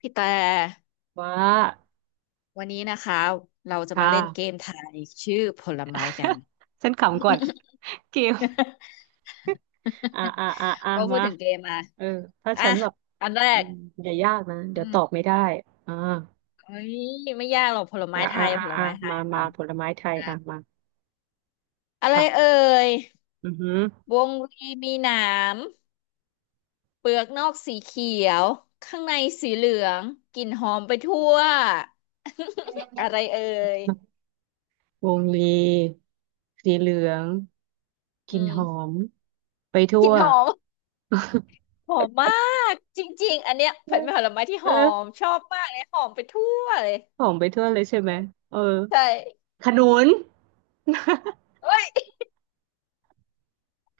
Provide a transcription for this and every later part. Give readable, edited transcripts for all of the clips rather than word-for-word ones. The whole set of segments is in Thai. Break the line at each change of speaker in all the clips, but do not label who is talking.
พี่แต่
ว่า
วันนี้นะคะเราจะ
ค
มาเล่นเก
่ะ
มทายชื่อผลไม้กัน
ฉันขำก่อนกิว
พอพูด
มา
ถึงเกมอ่ะ
เออถ้า
อ่ะ
ฉันแบบ
อันแร
อื
ก
มอย่ายากนะ เดี๋
อื
ยว
ม
ตอบไม่ได้ อ่า
เฮ้ยไม่ยากหรอกผลไม้ไทยผล
อ่ะ
ไม้ไทย
มา
กั
มา
น
ผลไม้ไทย
อ่ะ
อ่ะมา
อะไร
ค่ะ
เอ่ย
อือหือ
วงรีมีหนามเปลือกนอกสีเขียวข้างในสีเหลืองกลิ่นหอมไปทั่ว อะไรเอ่ย
วงลีสีเหลืองก
อื
ลิ่น
ม
หอม ไปทั่
กลิ่
ว
นหอม หอมมากจริงๆอันเนี้ยเป็นผลไม้ที่หอม
เออ
ชอบมากเลยหอมไปทั่วเลย
หอมไปทั่วเลยใช่ไหม เออ
ใช่
ขนุน
เอ้ย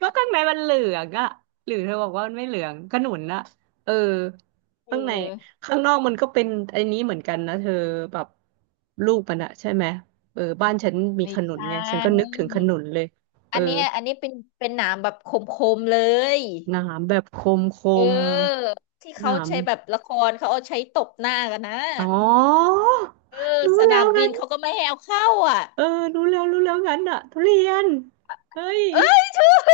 ก็ข้างในมันเหลืองอะหรือเธอบอกว่ามันไม่เหลือง ขนุนอะเออ
เอ
ข้างใน
อ
ข้างนอกมันก็เป็นไอ้นี้เหมือนกันนะเธอแบบลูกมันอะใช่ไหมเออบ้านฉันมี
ไม่
ขนุ
ใช
นไงฉันก็นึก
่
ถึงขนุนเลยเอ
อั
อ
นเนี้ยอันนี้เป็นหนามแบบคมๆเลย
หนามแบบคมค
เ
ม
ออที่
ห
เขา
นาม
ใช้แบบละครเขาเอาใช้ตบหน้ากันนะ
อ๋อ
เออ
รู้
ส
แล้
นา
ว
มบิ
งั้
น
น
เขาก็ไม่ให้เอาเข้าอ่ะ
เออรู้แล้วรู้แล้วงั้นอะทุเรียนเฮ้ย
เอ้ยถูกเ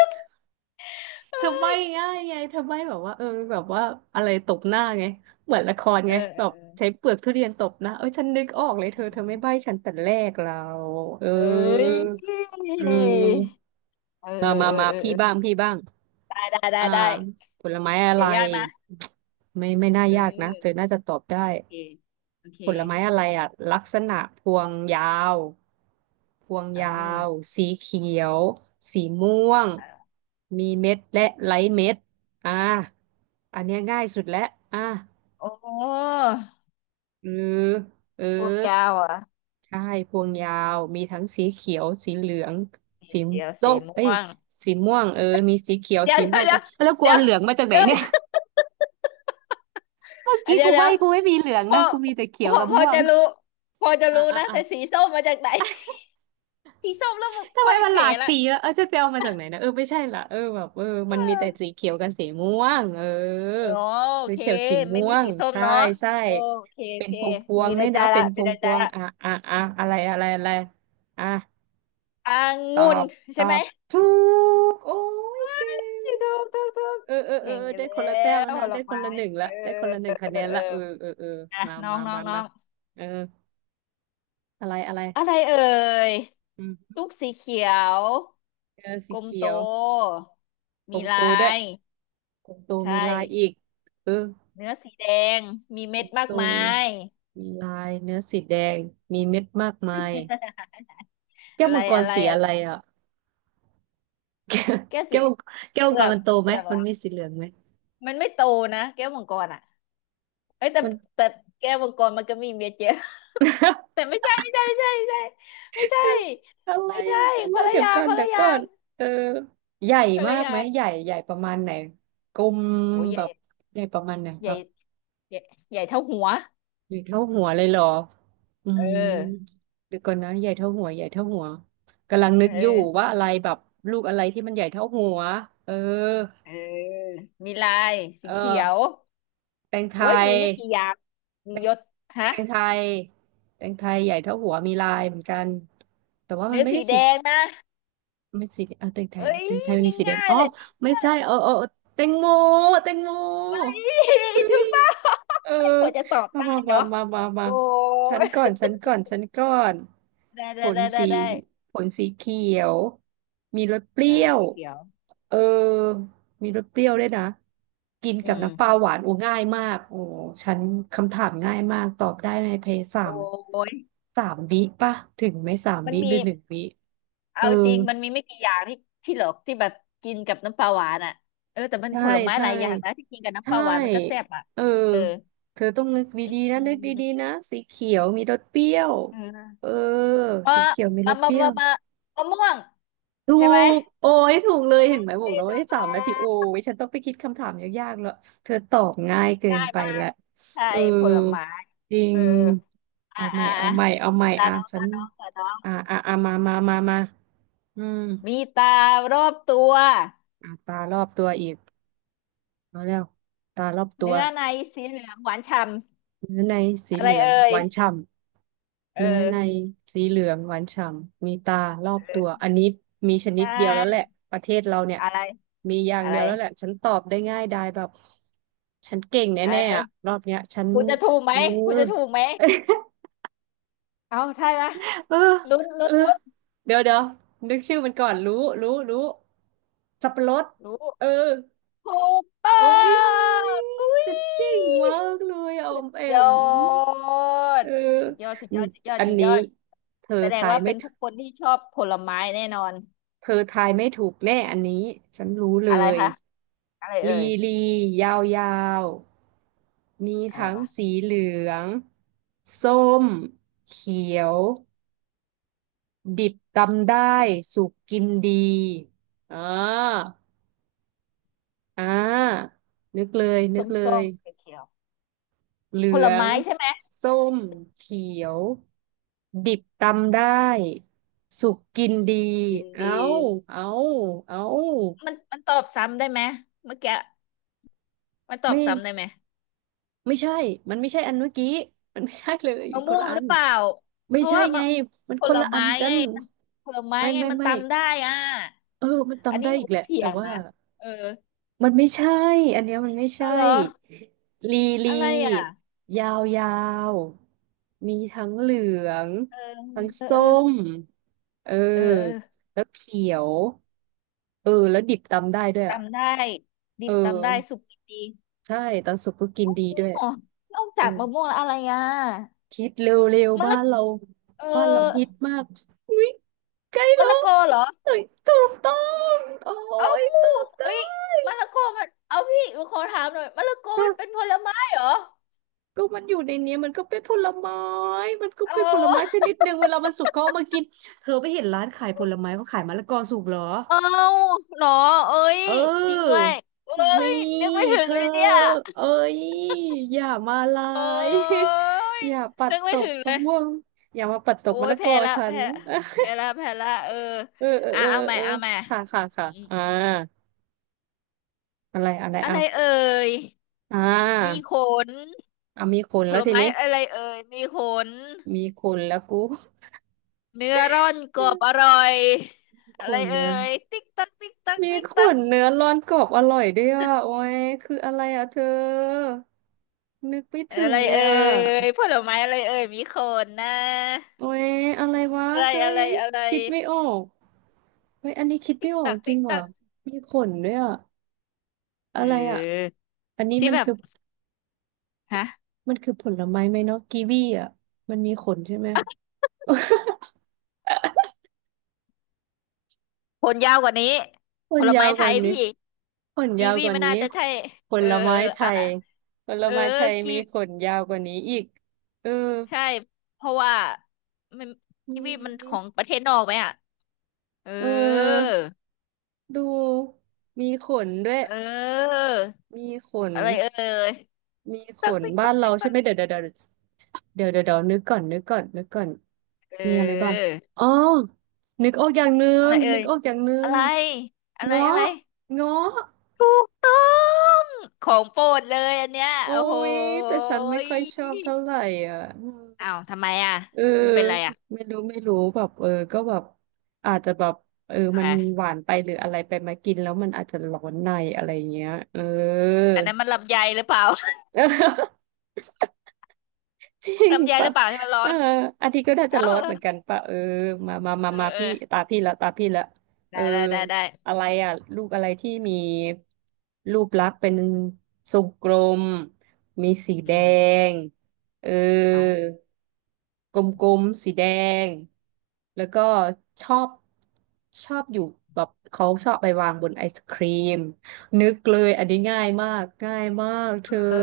อ
เธอใบ้
อ
ง่ายไงเธอใบ้แบบว่าเออแบบว่าอะไรตบหน้าไงเหมือนละคร
เอ
ไง
อเอ
แบบ
อ
ใช้เปลือกทุเรียนตบหน้าเอ้ยฉันนึกออกเลยเธ
อื
อเธอไม่
ม
ใบ้ฉันแต่แรกเราเออ
เอ้ย
เออ
เออ
มมามา
เออ
มา
เออ
พี่
เออ
บ้างพี่บ้าง
ได้ได้ได้
อ่า
ได้
ผลไม้อะ
อ
ไร
ย่ายากนะ
ไม่ไม่น่า
เอ
ยากนะเธอ
อ
น่าจะตอบได้
เคโอเค
ผลไม้อะไรอ่ะลักษณะพวงยาวพวง
เอา
ยาวสีเขียวสีม่วง
เอา
มีเม็ดและไร้เม็ดอ่าอันเนี้ยง่ายสุดแล้วอ่า
โอ้โห
เออเออ
ตัวยาวอ่ะ
ใช่พวงยาวมีทั้งสีเขียวสีเหลือง
สี
สี
เขียว
ส้
สี
มเอ้
ม่
ย
วง
สีม่วงเออมีสีเขียว
เดี๋ยว
สี
เดี๋
ม่
ย
ว
ว
งเอ
เดี๋ย
อ
ว
แล้วกู
เดี๋ย
เอา
ว
เหลืองมาจากไหน
เดี๋
เนี่ย
ยว
เมื่อ
อ่ะ
กี้
เดี๋ย
กู
วเดี๋ย
ใบ้
ว
กูไม่มีเหลือง
พอ
นะกูมีแต่เขี
พ
ยว
อ
กับ
พอ
ม่วง
จะรู้พอจะ
อ่ะ
รู้
อ่ะ
นะ
อ่ะ
แต่สีส้มมาจากไหนสีส้มแล้ว
ทำ
ค่
ไม
อย
มัน
เข
ห
ว
ลาก
ละ
สีละเออจะไปเอามาจากไหนนะเออไม่ใช่ละเออแบบ
เ
มันมี
ออ
แต่สีเขียวกับสีม่วงเออ
โอโอ
สี
เค
เขียวสี
ไม่
ม่ว
มี
ง
สีส้ม
ใช่
เนาะ
ใช่
โอเคโอ
เป็น
เค
พวงพวง
มีใน
ด้วย
ใจ
นะเป็
ละ
นพ
มี
วง
ใน
พ
ใจ
วง
ละ
อ่ะอ่ะอ่ะอะไรอะไรอะไรอ่ะ
อ่า
ตอ
งุ่น
บต
ใช่
อ
ไหม
บถูกโอ้ยเก่ง
ถูกถูกถูกถูก
เออเออเออ
เก่ง
เออได้
แล้
คนละแต้มแล้
ว
ว
ผ
นะ
ล
ได้คน
ไม้
ละหนึ่ง
เอ
ละ
อ
ได้คนละหนึ่ง
เอ
คะ
อ
แนน
เออ
ละเออเออเออ
อ่ะ
มา
น้อง
มา
น้อง
มา
น้อ
มา
ง
เอออะไรอะไร
อะไรเอ่ย
อืม
ลูกสีเขียว
เออสี
กลม
เขี
โต
ยวกล
มี
มโต
ลา
ด้วย
ย
ตรงตว
ใช่
มีลายอีกเออ
เนื้อสีแดงมีเม็ดมา
ต
ก
ร
มา
ง
ย
มีลายเนื้อสีแดง มีเม็ดมากมายแก้
อะ
ว
ไร
มังก
อะ
ร
ไร
สี
อะ
อะ
ไร
ไรอ่ะ
แก้วสี
แก้วแก้ว
เป
มัง
ลื
ก
อ
ร
ก
มันโตไห
เป
ม
ลือก
มัน
ละ
มีสีเหลืองไหม
มันไม่โตนะแก้วมังกรอ่ะเอ้ยแต่
มัน
แต่แก้วมังกรมันก็มีเม็ดเยอะ แต่ไม่ใช่ไม่ใช่ไม่ใช่ไม่ใช่
อะไร
ไม่ใช่
มันกัน
ไม่ใช่คน
นะ
ละ
เดี๋
อ
ยว
ย่าง
ก่อ
ค
น
น
เดี๋
ละ
ยว
อย่า
ก่อ
ง
น เออ ใหญ่
คน
มา
ละ
ก
อย่า
ไหม
ง
ใหญ่ใหญ่ประมาณไหนกลม
โอ้ยให
แบ
ญ่
บใหญ่ประมาณไหน
ให
แบ
ญ่
บ
ใหญ่ใหญ่เท่าหัว
ใหญ่เท่าหัวเลยเหรออื
เอ
ม
อ
เดี๋ยวก่อนนะใหญ่เท่าหัวใหญ่เท่าหัว กำลังนึ
เอ
กอยู่ว่า
อ
อะไรแบบลูกอะไรที่มันใหญ่เท่าหัวเออ
เออมีลายสี
เออ
เขียว
แตงไท
โอ้ย
ย
มีไม่กี่อย่าง
แต
มี
ง
ยศ
แต
ฮะ
งไทยแตงไทยใหญ่เท่าหัวมีลายเหมือนกันแต่ว่ามัน
เนื้อ
ไม่
สี
ได้
แด
สี
งนะ
ไม่สีเออแตงไท
เอ้
ย
ย
แตงไทยมันมีสีแดง
ง่าย
อ๋อ
ๆเลย
ไม่ใช่เออเออเออแตงโมแตงโม
เอ้ยถูกต้อง
เออ
กว่าจะตอบ
มา
ได้
มามา
เนาะ
มามามา
โอ้
ฉัน
ย
ก่อนฉันก่อนฉันก่อน
ได้
ผ
ได้
ล
ได้ได้
สี
ได้
ผลสีเขียว มีรสเป
เอ
รี้
อ
ยว
สีเขียว
เออ มีรสเปรี้ยวด้วยนะกิน
อื
กับ
ม
น้ำปลาหวานโอ้ง่ายมากโอ้ฉันคำถามง่ายมาก ตอบได้ในเพยสา
โอ
ม
้ย
สามวิป่ะถึงไหมสาม
มัน
วิห
มี
รือหนึ่งวิเอ
เอา
อ
จริงมันมีไม่กี่อย่างที่ที่หรอกที่แบบกินกับน้ำปลาหวานอ่ะเออแต่
ใช่
ผลไม้ห
ใช่
ลายอย่างนะที่กินกับน้ำป
ใช่
ลาหวานมันก็แซ่บอ่ะ
เออ
เออ
เธอต้องนึก
อ
ดีๆนะ
ื
นึกดี
ม
ๆนะสีเขียวมีรสเปรี้ยว
เ
เอ
ออ
อ
เออ
สีเขียวมีร
มา
สเป
มา
รี้ย
มามา
ว
มะม่วง
ถู
ใช่ไหม
กโอ้ยถูกเลยเห็นไหมบอก
ที่
แล้วว่า
ตัว
ได้
แม
สามนาทีโอ้
่
ยฉันต้องไปคิดคำถามยากๆแล้วเธอตอบง่ายเกิ
ได้
นไป
มาก
ละ
ใช่
เออ
ผลไม้
จริ
เอ
ง
ออ่า
เอาให
อ่า
ม่เอาใหม่เอาใหม่
ตา
อ่ะ
น้อง
ฉั
ตา
น
น้องตาน้อง
อ่ะอ่ะอ่ะมามามามาอืม
มีตารอบตัว
อ่ะตารอบตัวอีกเอาแล้วตารอบตัว
เนื้อในสีเหลืองหวานฉ่
เนื้อใน
ำ
สี
อะ
เห
ไร
ลือง
เอ่
ห
ย
วานฉ่ำ
เออ
เนื้อในสีเหลืองหวานฉ่ำมีตารอบตั
เออ
วอันนี้มีช
ใช
นิดเดียวแล้วแหละ
่
ประเทศเราเนี่ย
อะไร
มีอย่าง
อะ
เดี
ไร
ยวแล้วแหละฉันตอบได้ง่ายดายแบบฉันเก่ง
เอ
แน่ๆอะ
อ
รอบเนี้ยฉัน
กูจะถูกไห
เอ
ม
อ
คุูจะถูกไหม เอาใช่ไหม
เออ
ลุ้น
เอ
ลุ้
อ
นลุ้น
เดี๋ยวเดี๋ยวนึกชื่อมันก่อนรู้รู้รู้สับปะรด
รู้
เออ
ถูกต้อ
โอ้ย
งอุ้ย
ฉันเก่งมากเลยออมแอ
ยอ
มเอ
ด
อ
สุดยอดสุดยอดสุดยอด
อัน
สุดย
นี้
อด
เธอ
แสดง
ทาย
ว่า
ไม่
เป็น
ถ
ผู้คนที่ชอบผลไม้แน่นอน
เธอทายไม่ถูกแน่อันนี้ฉันรู้เล
อะไร
ย
คะอะไรเอ่
ลี
ย
ลียาวยาวมี
อะไร
ทั้ง
ปะ
สีเหลืองส้มเขียวดิบตำได้
กิน
สุกกินดีอ่าอ่านึกเลยนึ
ส้
ก
ม
เล
ส้
ย
มเขียวเขียว
เหลื
ๆผล
อง
ไม้ใช่ไหม
ส้มเขียวดิบตำได้สุกกินดี
กินดี
เอาเอาเอา
มันตอบซ้ำได้ไหมเมื่อกี้มันตอบ
ไม่
ซ้ำได้ไหม
ไม่ใช่ มันไม่ใช่อันเมื่อกี้ มันไม่ใช่เลย
มะ
ค
ม่
น
วง
ละอั
หรื
น
อเปล่า
ไม่
เพราะ
ใช่
ว่า
ไง
มะ
มัน
ผ
คน
ล
ละอั
ไม้
นกั
ไง
น
มันผลไม้
ไม่
ไง
ไม่
มัน
ไม่
ตำได้อ่ะ
เออมัน
อัน
จำ
นี้
ได้
หนู
อีกแหละ
เถี
แต่
ยง
ว่า
นะ เออ
มันไม่ใช่ อันเนี้ยมันไม่
อ้าวเห
ใช่
รอ
ลีลี
อะไรอ่ะ
ยาวยาวมีทั้งเหลือง
เออ
ทั้ง
เออเอ
ส้
อ
มเออ
เออเออ
แล้วเขียวเออแล้วดิบตำได้ด้วยอ่ะ
ตำได้ดิ
เอ
บตำได้
อ
สุกดี
ใช่ตอนสุกก็กินดีด้วย
อ๋อนอก
เอ
จา
อ
กมะม่วงแล้วอะไรอ่ะ
คิดเร็วๆ
มะ
บ้า
ละ
นเรา
เออ
ฮิตมากอุ้ยใกล้
มะ
แล้ว
ละกอเหรอ
เอ้ยถูกต้องโอ้
เอ้า
ยตอบได้
เอ้ยมะละกอมันเอาพี่หนูขอถามหน่อยมะละกอ
ก็
มันเป็นผลไม้เหรอ
ก็มันอยู่ในนี้มันก็เป็นผลไม้มันก็
โอ
เป็นผลไม้ช
้
นิดหนึ่งเวลามันสุกเขาเอามากินเธอไปเห็นร้านขายผลไม้เขาขายมะละกอสุกเหรอ
เอ้าเหรอเอ้ย
เอ
จริงด้
อ
วยเอ้
มี
ยนึกไม่ถึ
เธ
ง
อ
เลยเนี่ย
เอ้ยอย่ามาลา
โอ
ย
้ย
อย่าปัด
นึก
ต
ไม่
ก
ถึงเล
มะ
ย
ม่วงอย่ามาปัดตก
โอ้
มะ
ย
ละก
แพ้
อ
ละ
ฉัน
แพ้แพ้ละแพ้ละเออ
เออเออ
อ่ะ
เออ
เอาใหม่
เออ
เอาใหม่
ค่ะค่ะ
อื
ค่ะ
ม
อะไรอะไร
ๆอะ
อ่ะ
ไรเอ่ย
อ่
มี
า
ขน
อ่ะมีขน
ผ
แล้ว
ล
ที
ไม้
นี้
อะไรเอ่ยมีขน
มีขนแล้วกู
เนื้อร่อนกรอบอร่อย
ข
อะไร
น
เอ่
เนื้อ
ยติ๊กตักติ๊กตัก
มี
ติ๊ก
ข
ตัก
นเนื้อร้อนกรอบอร่อยด้วยอ่ะโอ้ยคืออะไรอ่ะเธอนึกไม่
อะ
ถึง
ไร
เลย
เอ่
อ่ะ
ยผลไม้อะไรเอ่ยมีขนนะ
โอ้ยอะไรวะ
อะไร
เฮ้
อะไร
ย
อะไร
คิดไม่ออกเฮ้ยอันนี้คิด
ติ๊
ไม่
ก
ออก
ตัก
จริ
ติ๊
ง
กตั
ว่ะ
ก
มีขนด้วยอ่ะอะ
เอ
ไรอ่ะ
อ
อันนี้
ที่แบบฮะ
มันคือผลไม้ไหมเนาะกีวีอ่ะมันมีขนใช่ไหม
ผลยาวกว่านี้
มั
ผ
น
ล
ยา
ไม้
วก
ไท
ว่า
ย
นี้
พี่
ขน
กี
ยาว
วี
กว่า
ไม่
นี้
น่าจะใช่
ผ
เออ
ลไม้
เออ
ไท
อ่ะ
ยผล
เออ
ไม้ไทย
กี
มีขนยาวกว่านี้อีกเออ
ใช่เพราะว่ามัน
ม
กีวีมันของ
ี
ประเทศนอกไหมอ่ะเออ
เออดูมีขนด้วย
เออ
มีขน
อะไรเอ่ยตักติ๊ก
บ้า
ตั
น
ก
เรา
ติ๊ก
ใช่
ตั
ไหม
ก
เดี๋ยวเดี๋ยวเดี๋ยวเดี๋ยวเดี๋ยวเดี๋ยวนึกก่อน
เ
มีอะไรบ้าง
ออ
อ๋อนึกออกอย่างหนึ
อะ
ง
ไรเอ่
นึ
ย
กออกอย่างหนึ
อะ
ง
ไรอะไรอะ
เงาะ
ไร
เงาะ
ถูกต้องของโปรดเลยอันเนี้ย
โอ้
โอ้โห
ยแต่ฉันไม่ค่อยชอบเท่าไหร่อ่ะ
อ้าวทำไมอ่ะ
เออ
มันเป็นไรอ่ะ
ไม่รู้แบบก็แบบอาจจะแบบเออ
ค
มันห
่ะ
วานไปหรืออะไรไปมากินแล้วมันอาจจะร้อนในอะไรเงี้ยเออ
อันนั้นมันลำไยหรือเปล่า
จริง
ลำไยห
ปะ
รือเปล่าที่มันร้อ
เออ
น
อาทิตย์ก็น่า
เออ
จะร้อนเหมือนกันปะเออมามามา
เอ
มา
อเออ
พี่ตาพี่ละเอ
ได้
อ
ได้ได้ได้
อะไรอ่ะ ลูกอะไรที่มีรูปลักษณ์เป็นทรงกลมมีสีแด
อืม
งเออ
เอา
กลมๆ สีแดง แล้วก็ชอบชอบอยู่แบบเขาชอบไปวางบนไอศครีม นึกเลยอันนี้ง่ายมากเธอ
เออ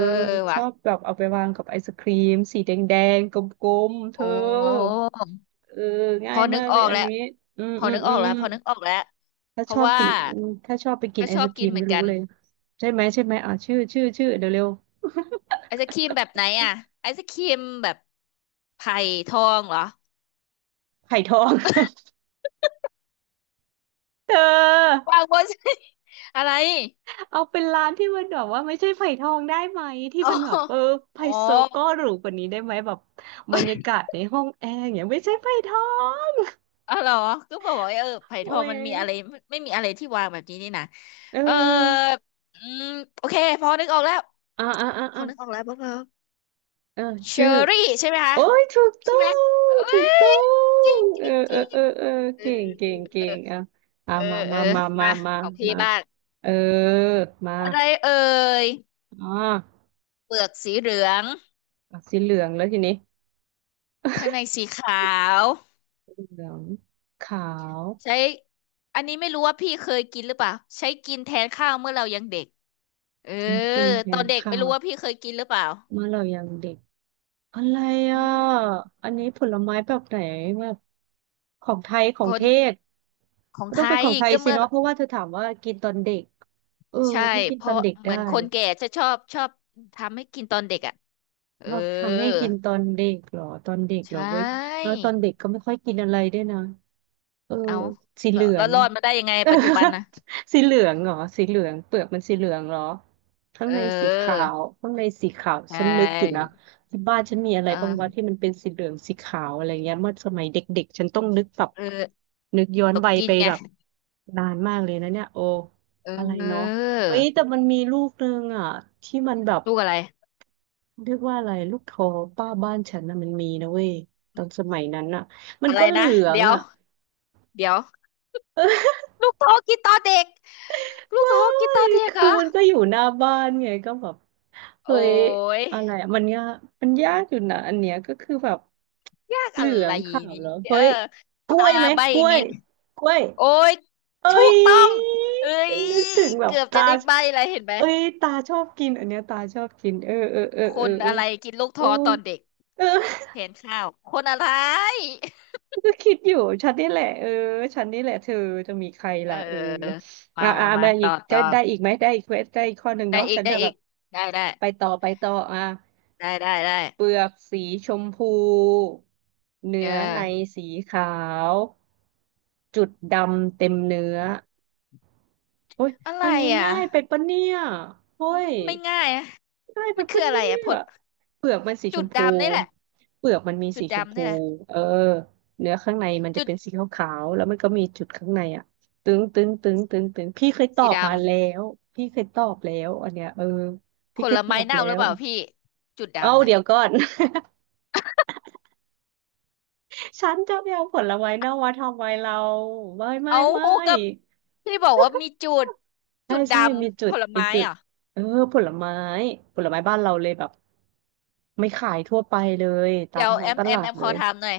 ช
วะ
อบแบบเอาไปวางกับไอศครีมสีแดงๆกลมๆเธอ
โอ้
เออ
พ
ง่า
อ
ย
นึ
มา
ก
ก
อ
เล
อ
ย
ก
อัน
แล้ว
นี้อืม
พอ
อืม
นึก
อื
ออกแล้ว
ม
พอนึกออกแล้ว
ถ้า
เพ
ช
ราะ
อบ
ว่า
กินอืมถ้าชอบไปกิน
ก็
ไอ
ชอ
ศ
บ
กรี
กิน
ม
เหมื
นี่
อน
รู้
กัน
เลยใช่ไหมใช่ไหมอ่ะชื่อชื่อชื่อเดี๋ยวเร็ว
ไอศครีมแบบไหนอ่ะไอศครีมแบบไผ่ทองเหรอ
ไผ่ทอง เธอ
วางบน อะไร
เอาเป็นร้านที่มันแบบว่าไม่ใช่ไผ่ทองได้ไหมที่
อ๋อ
มันแบ บเออไฮ
อ๋อ
โซก็หรูกว่านี้ได้ไหมแบบบรรยากาศในห้องแอร์อย่างเงี้ยไม่ใช่ไผ่ทอง
อ๋อเหรอก็บอกว่าเออไผ่
โอ้
ทอง
ย
มันมีอะไรไม่ไมมีอะไรที่วางแบบนี้นี่นะ
เอ
เออ
อ
อืมโอเคพอนึกออกแล้ว
อ่าอ่าอ่า
พอ
อ่า
นึกออกแล้วพวกเรา
เออ
เช
ชื่อ
อรี่ใช่ไหมคะ
โอ้ยถูกต้
ใช่
อ
ไหมเอ้
ง ถูกต้อ
ยจริ
ง
งจ
เออ
ริงจ
เออ
ริง
เออเออ
เอ
เก่งเก่ง
อ
เก่งอ่ะอ่ะ
เออ
มา
เออ
มามา
เออเออ
มา
มา
มา
ของพี่
มา
บ้าง
เออมา
อะไรเอ่ย
อ่า
เปลือกสีเหลือง
อ่ะสีเหลืองแล้วทีนี้
ข้างในสีขาว
เหลืองขาว
ใช้อันนี้ไม่รู้ว่าพี่เคยกินหรือเปล่าใช้กินแทนข้าวเมื่อเรายังเด็กเออ
ใช้กินแท
ตอ
น
นเด็ก
ข้า
ไม่
ว
รู้ว่าพี่เคยกินหรือเปล่า
เมื่อเรายังเด็ก อะไร
อื
อ่ะ
ม
อันนี้ผลไม้แบบไหนแบบของไทยขอ
ค
งเท
น
ศ
ของ
มันต้
ไท
องเป็น
ย
ของไทย
ก็
สิ
เมื่อ
เนาะเพราะว่าเธอถามว่ากินตอนเด็กเออ
ใช่
ถ้ากิน
เพ
ตอ
ราะ
นเด็ก
เหมื
ได้
อนคนแก่จะชอบชอบทำให้กินตอนเด็กอ่ะเอ
ช
อ
อบทำให้กินตอนเด็กเหรอตอนเด็ก
ใช
เหรอเว้ยแล้
่
วตอนเด็กก็ไม่ค่อยกินอะไรด้วยนะ เออ
เอา
สีเหลือ
แล้ว
ง
รอดมาได้ยังไง
เออ
ปัจจุบันนะ
สีเหลืองเหรอสีเหลืองเปลือกมันสีเหลืองเหรอข้าง
เ
ในสีขา
ออ
วข้างในสีขาว
ใช
ฉันนึกอยู่นะ
่
ที่บ้านฉันมีอะไรบ้างวะ
เออ
ที่มันเป็นสีเหลืองสีขาวอะไรเงี้ยเมื่อสมัยเด็กๆฉันต้องนึกแบบ
เออ
นึกย้อน
ตก
วัย
กิ
ไป
นไง
แบบนานมากเลยนะเนี่ยโอ
เ
อะไรเนาะ
ออ
เฮ้ยแต่มันมีลูกนึงอ่ะที่มันแบบ
ลูกอะไร
เรียกว่าอะไรลูกทอป้าบ้านฉันนะมันมีนะเว้ยตอนสมัยนั้นอ่ะมัน
อะไร
ก็เหลื
นะ
อง
เดี๋ยว
อ่ะ
เดี๋ยวลูกท้อกินตอนเด็กลูก
ไม่
ท้อกินตอนเด็กเหร
คือ
อ
มันก็อยู่หน้าบ้านไงก็แบบ
โอ้
เฮ้ย
ย
อะไรอะมันยากอยู่นะอันเนี้ยก็คือแบบ
ยาก
เห
อะ
ลือ
ไร
งขาว
นี้
แล้ว
เอ
เฮ้
อ
ยกล้
อ่า
วยไหม
ใบ
ก
อี
ล้
ก
วย
นิด
กล้วย
โอ้ย
เอ้
ถู
ย
กต้องเอ้ย
นึกถึงแบบ
เกือบจะ
ตา
ได้ใบ้อะไรเห็นไหม
เอ้ยตาชอบกินอันเนี้ยตาชอบกินเออเออเออ
ค
เออ
น
เออ
อะไรกินลูก
โอ้
ท้อตอนเด็ก
เออ
แทนข้าวคนอะไร
ก็คิดอยู่ฉันนี่แหละเออฉันนี่แหละเธอจะมีใคร
เ
ล่ะเออ
ออ
อ่า
มา
อ่า
มามา
มาอี
ต่
ก
อ
ได้
ต่อ
ได้อีกไหมได้อีกเวสได้อีกข้อหนึ่ง
ได้
เนาะ
อีก
ฉัน
ได้
จะแบ
อี
บ
กได้ได้
ไปต่ออ่ะ
ได้ได้ได้
เปลือกสีชมพู
เอ
เนื้อใน
อ
สีขาวจุดดำเต็มเนื้อ โอ้ย
อะไร
อันนี้
อ่ะ
ง่ายไปปะเนี่ย
อื
เอ้ย
มไม่ง่ายอะ
ง่ายไป
มันคือ
ปะ
อะไร
เนี่
อ่ะผ
ย
ล
เปลือกมันสีช
จุด
มพู
ดำนี่แหละ
เปลือกมันมี
จุ
สี
ด
ชม
ดำ
พู
นี่แหละ
เออเนื้อข้างในมันจะ
จุด
เป็นสีขาวๆ แล้วมันก็มีจุดข้างในอ่ะตึงตึงตึงตึงตึงพี่เคยตอ
สี
บมา
ดำ
แล้วพี่เคยตอบแล้วอันเนี้ยเออ
ผ
พี่เค
ล
ยตอ
ไม้
บ
เน่า
แล้
หรือ
ว
เปล่าพี่จุด
เอา
ดำน่ะ
เดี๋ยวก่อน ฉันจะไปเอาผลไม้เน่ามาทำไมเรา ไม่ไม่
เอา
ไม่
กับพี่บอกว่ามีจุด
ใช่
จุดด
ใช่มีจุ
ำผ
ด
ล
มี
ไม้
จุด
เหรอ
เออผลไม้บ้านเราเลยแบบไม่ขายทั่วไปเลยตา
เดี๋
ม
ยว
ท้อ
แอ
ง
ม
ต
แอ
ลา
มแอ
ด
ม
เล
ขอ
ย
ถามหน่อย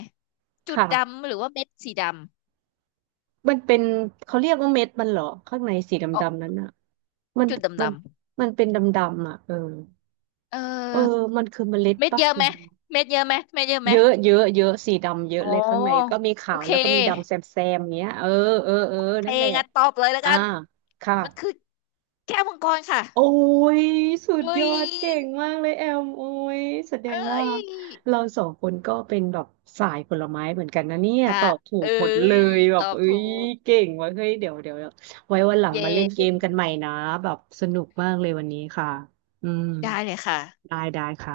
จุด
ค่ะ
ดำหรือว่าเม็ดสีด
มันเป็นเขาเรียกว่าเม็ดมันเหรอข้างในสีด
ำอ๋อ
ำๆนั้นอ่ะมัน
จุดดำ
มั
ด
นมันเป็นดำๆอ่ะเออ
ำเอ
เออ
อ
มันคือเมล็ด
เม็ด
ปะ
เยอะ
อื
ไหม
ม
เม็ดเยอะไหมเม็ดเยอะไหม
เยอะเยอะเยอะสีดำเยอะ
อ๋อ
เลยข้างในก็มีขา
โอ
ว
เค
แล้วก็มีดำแซมๆเนี้ยเออเออเออ
เค
นั่นแหละ
งั้นตอบเลยแล้ว
อ่า
กัน
ค่ะ
มันคือแก้วมังกรค่ะ
โอ้ยสุด
เอ้
ย
ย
อดเก่งมากเลยแอมโอ้ยแสด
เอ
ง
้
ว่า
ย
เราสองคนก็เป็นแบบสายผลไม้เหมือนกันนะเนี่ย
ค่ะ
ตอบถู
เอ้
กหมดเล
ย
ยแบ
ตอ
บ
บ
เอ้
ถู
ย
ก
เก่งว่ะเฮ้ยเดี๋ยวเดี๋ยวเดี๋ยวไว้วันหลัง
เย
มาเล่นเกมกั
้
นใหม่นะแบบสนุกมากเลยวันนี้ค่ะอืม
ได้เลยค่ะ
ได้ได้ค่ะ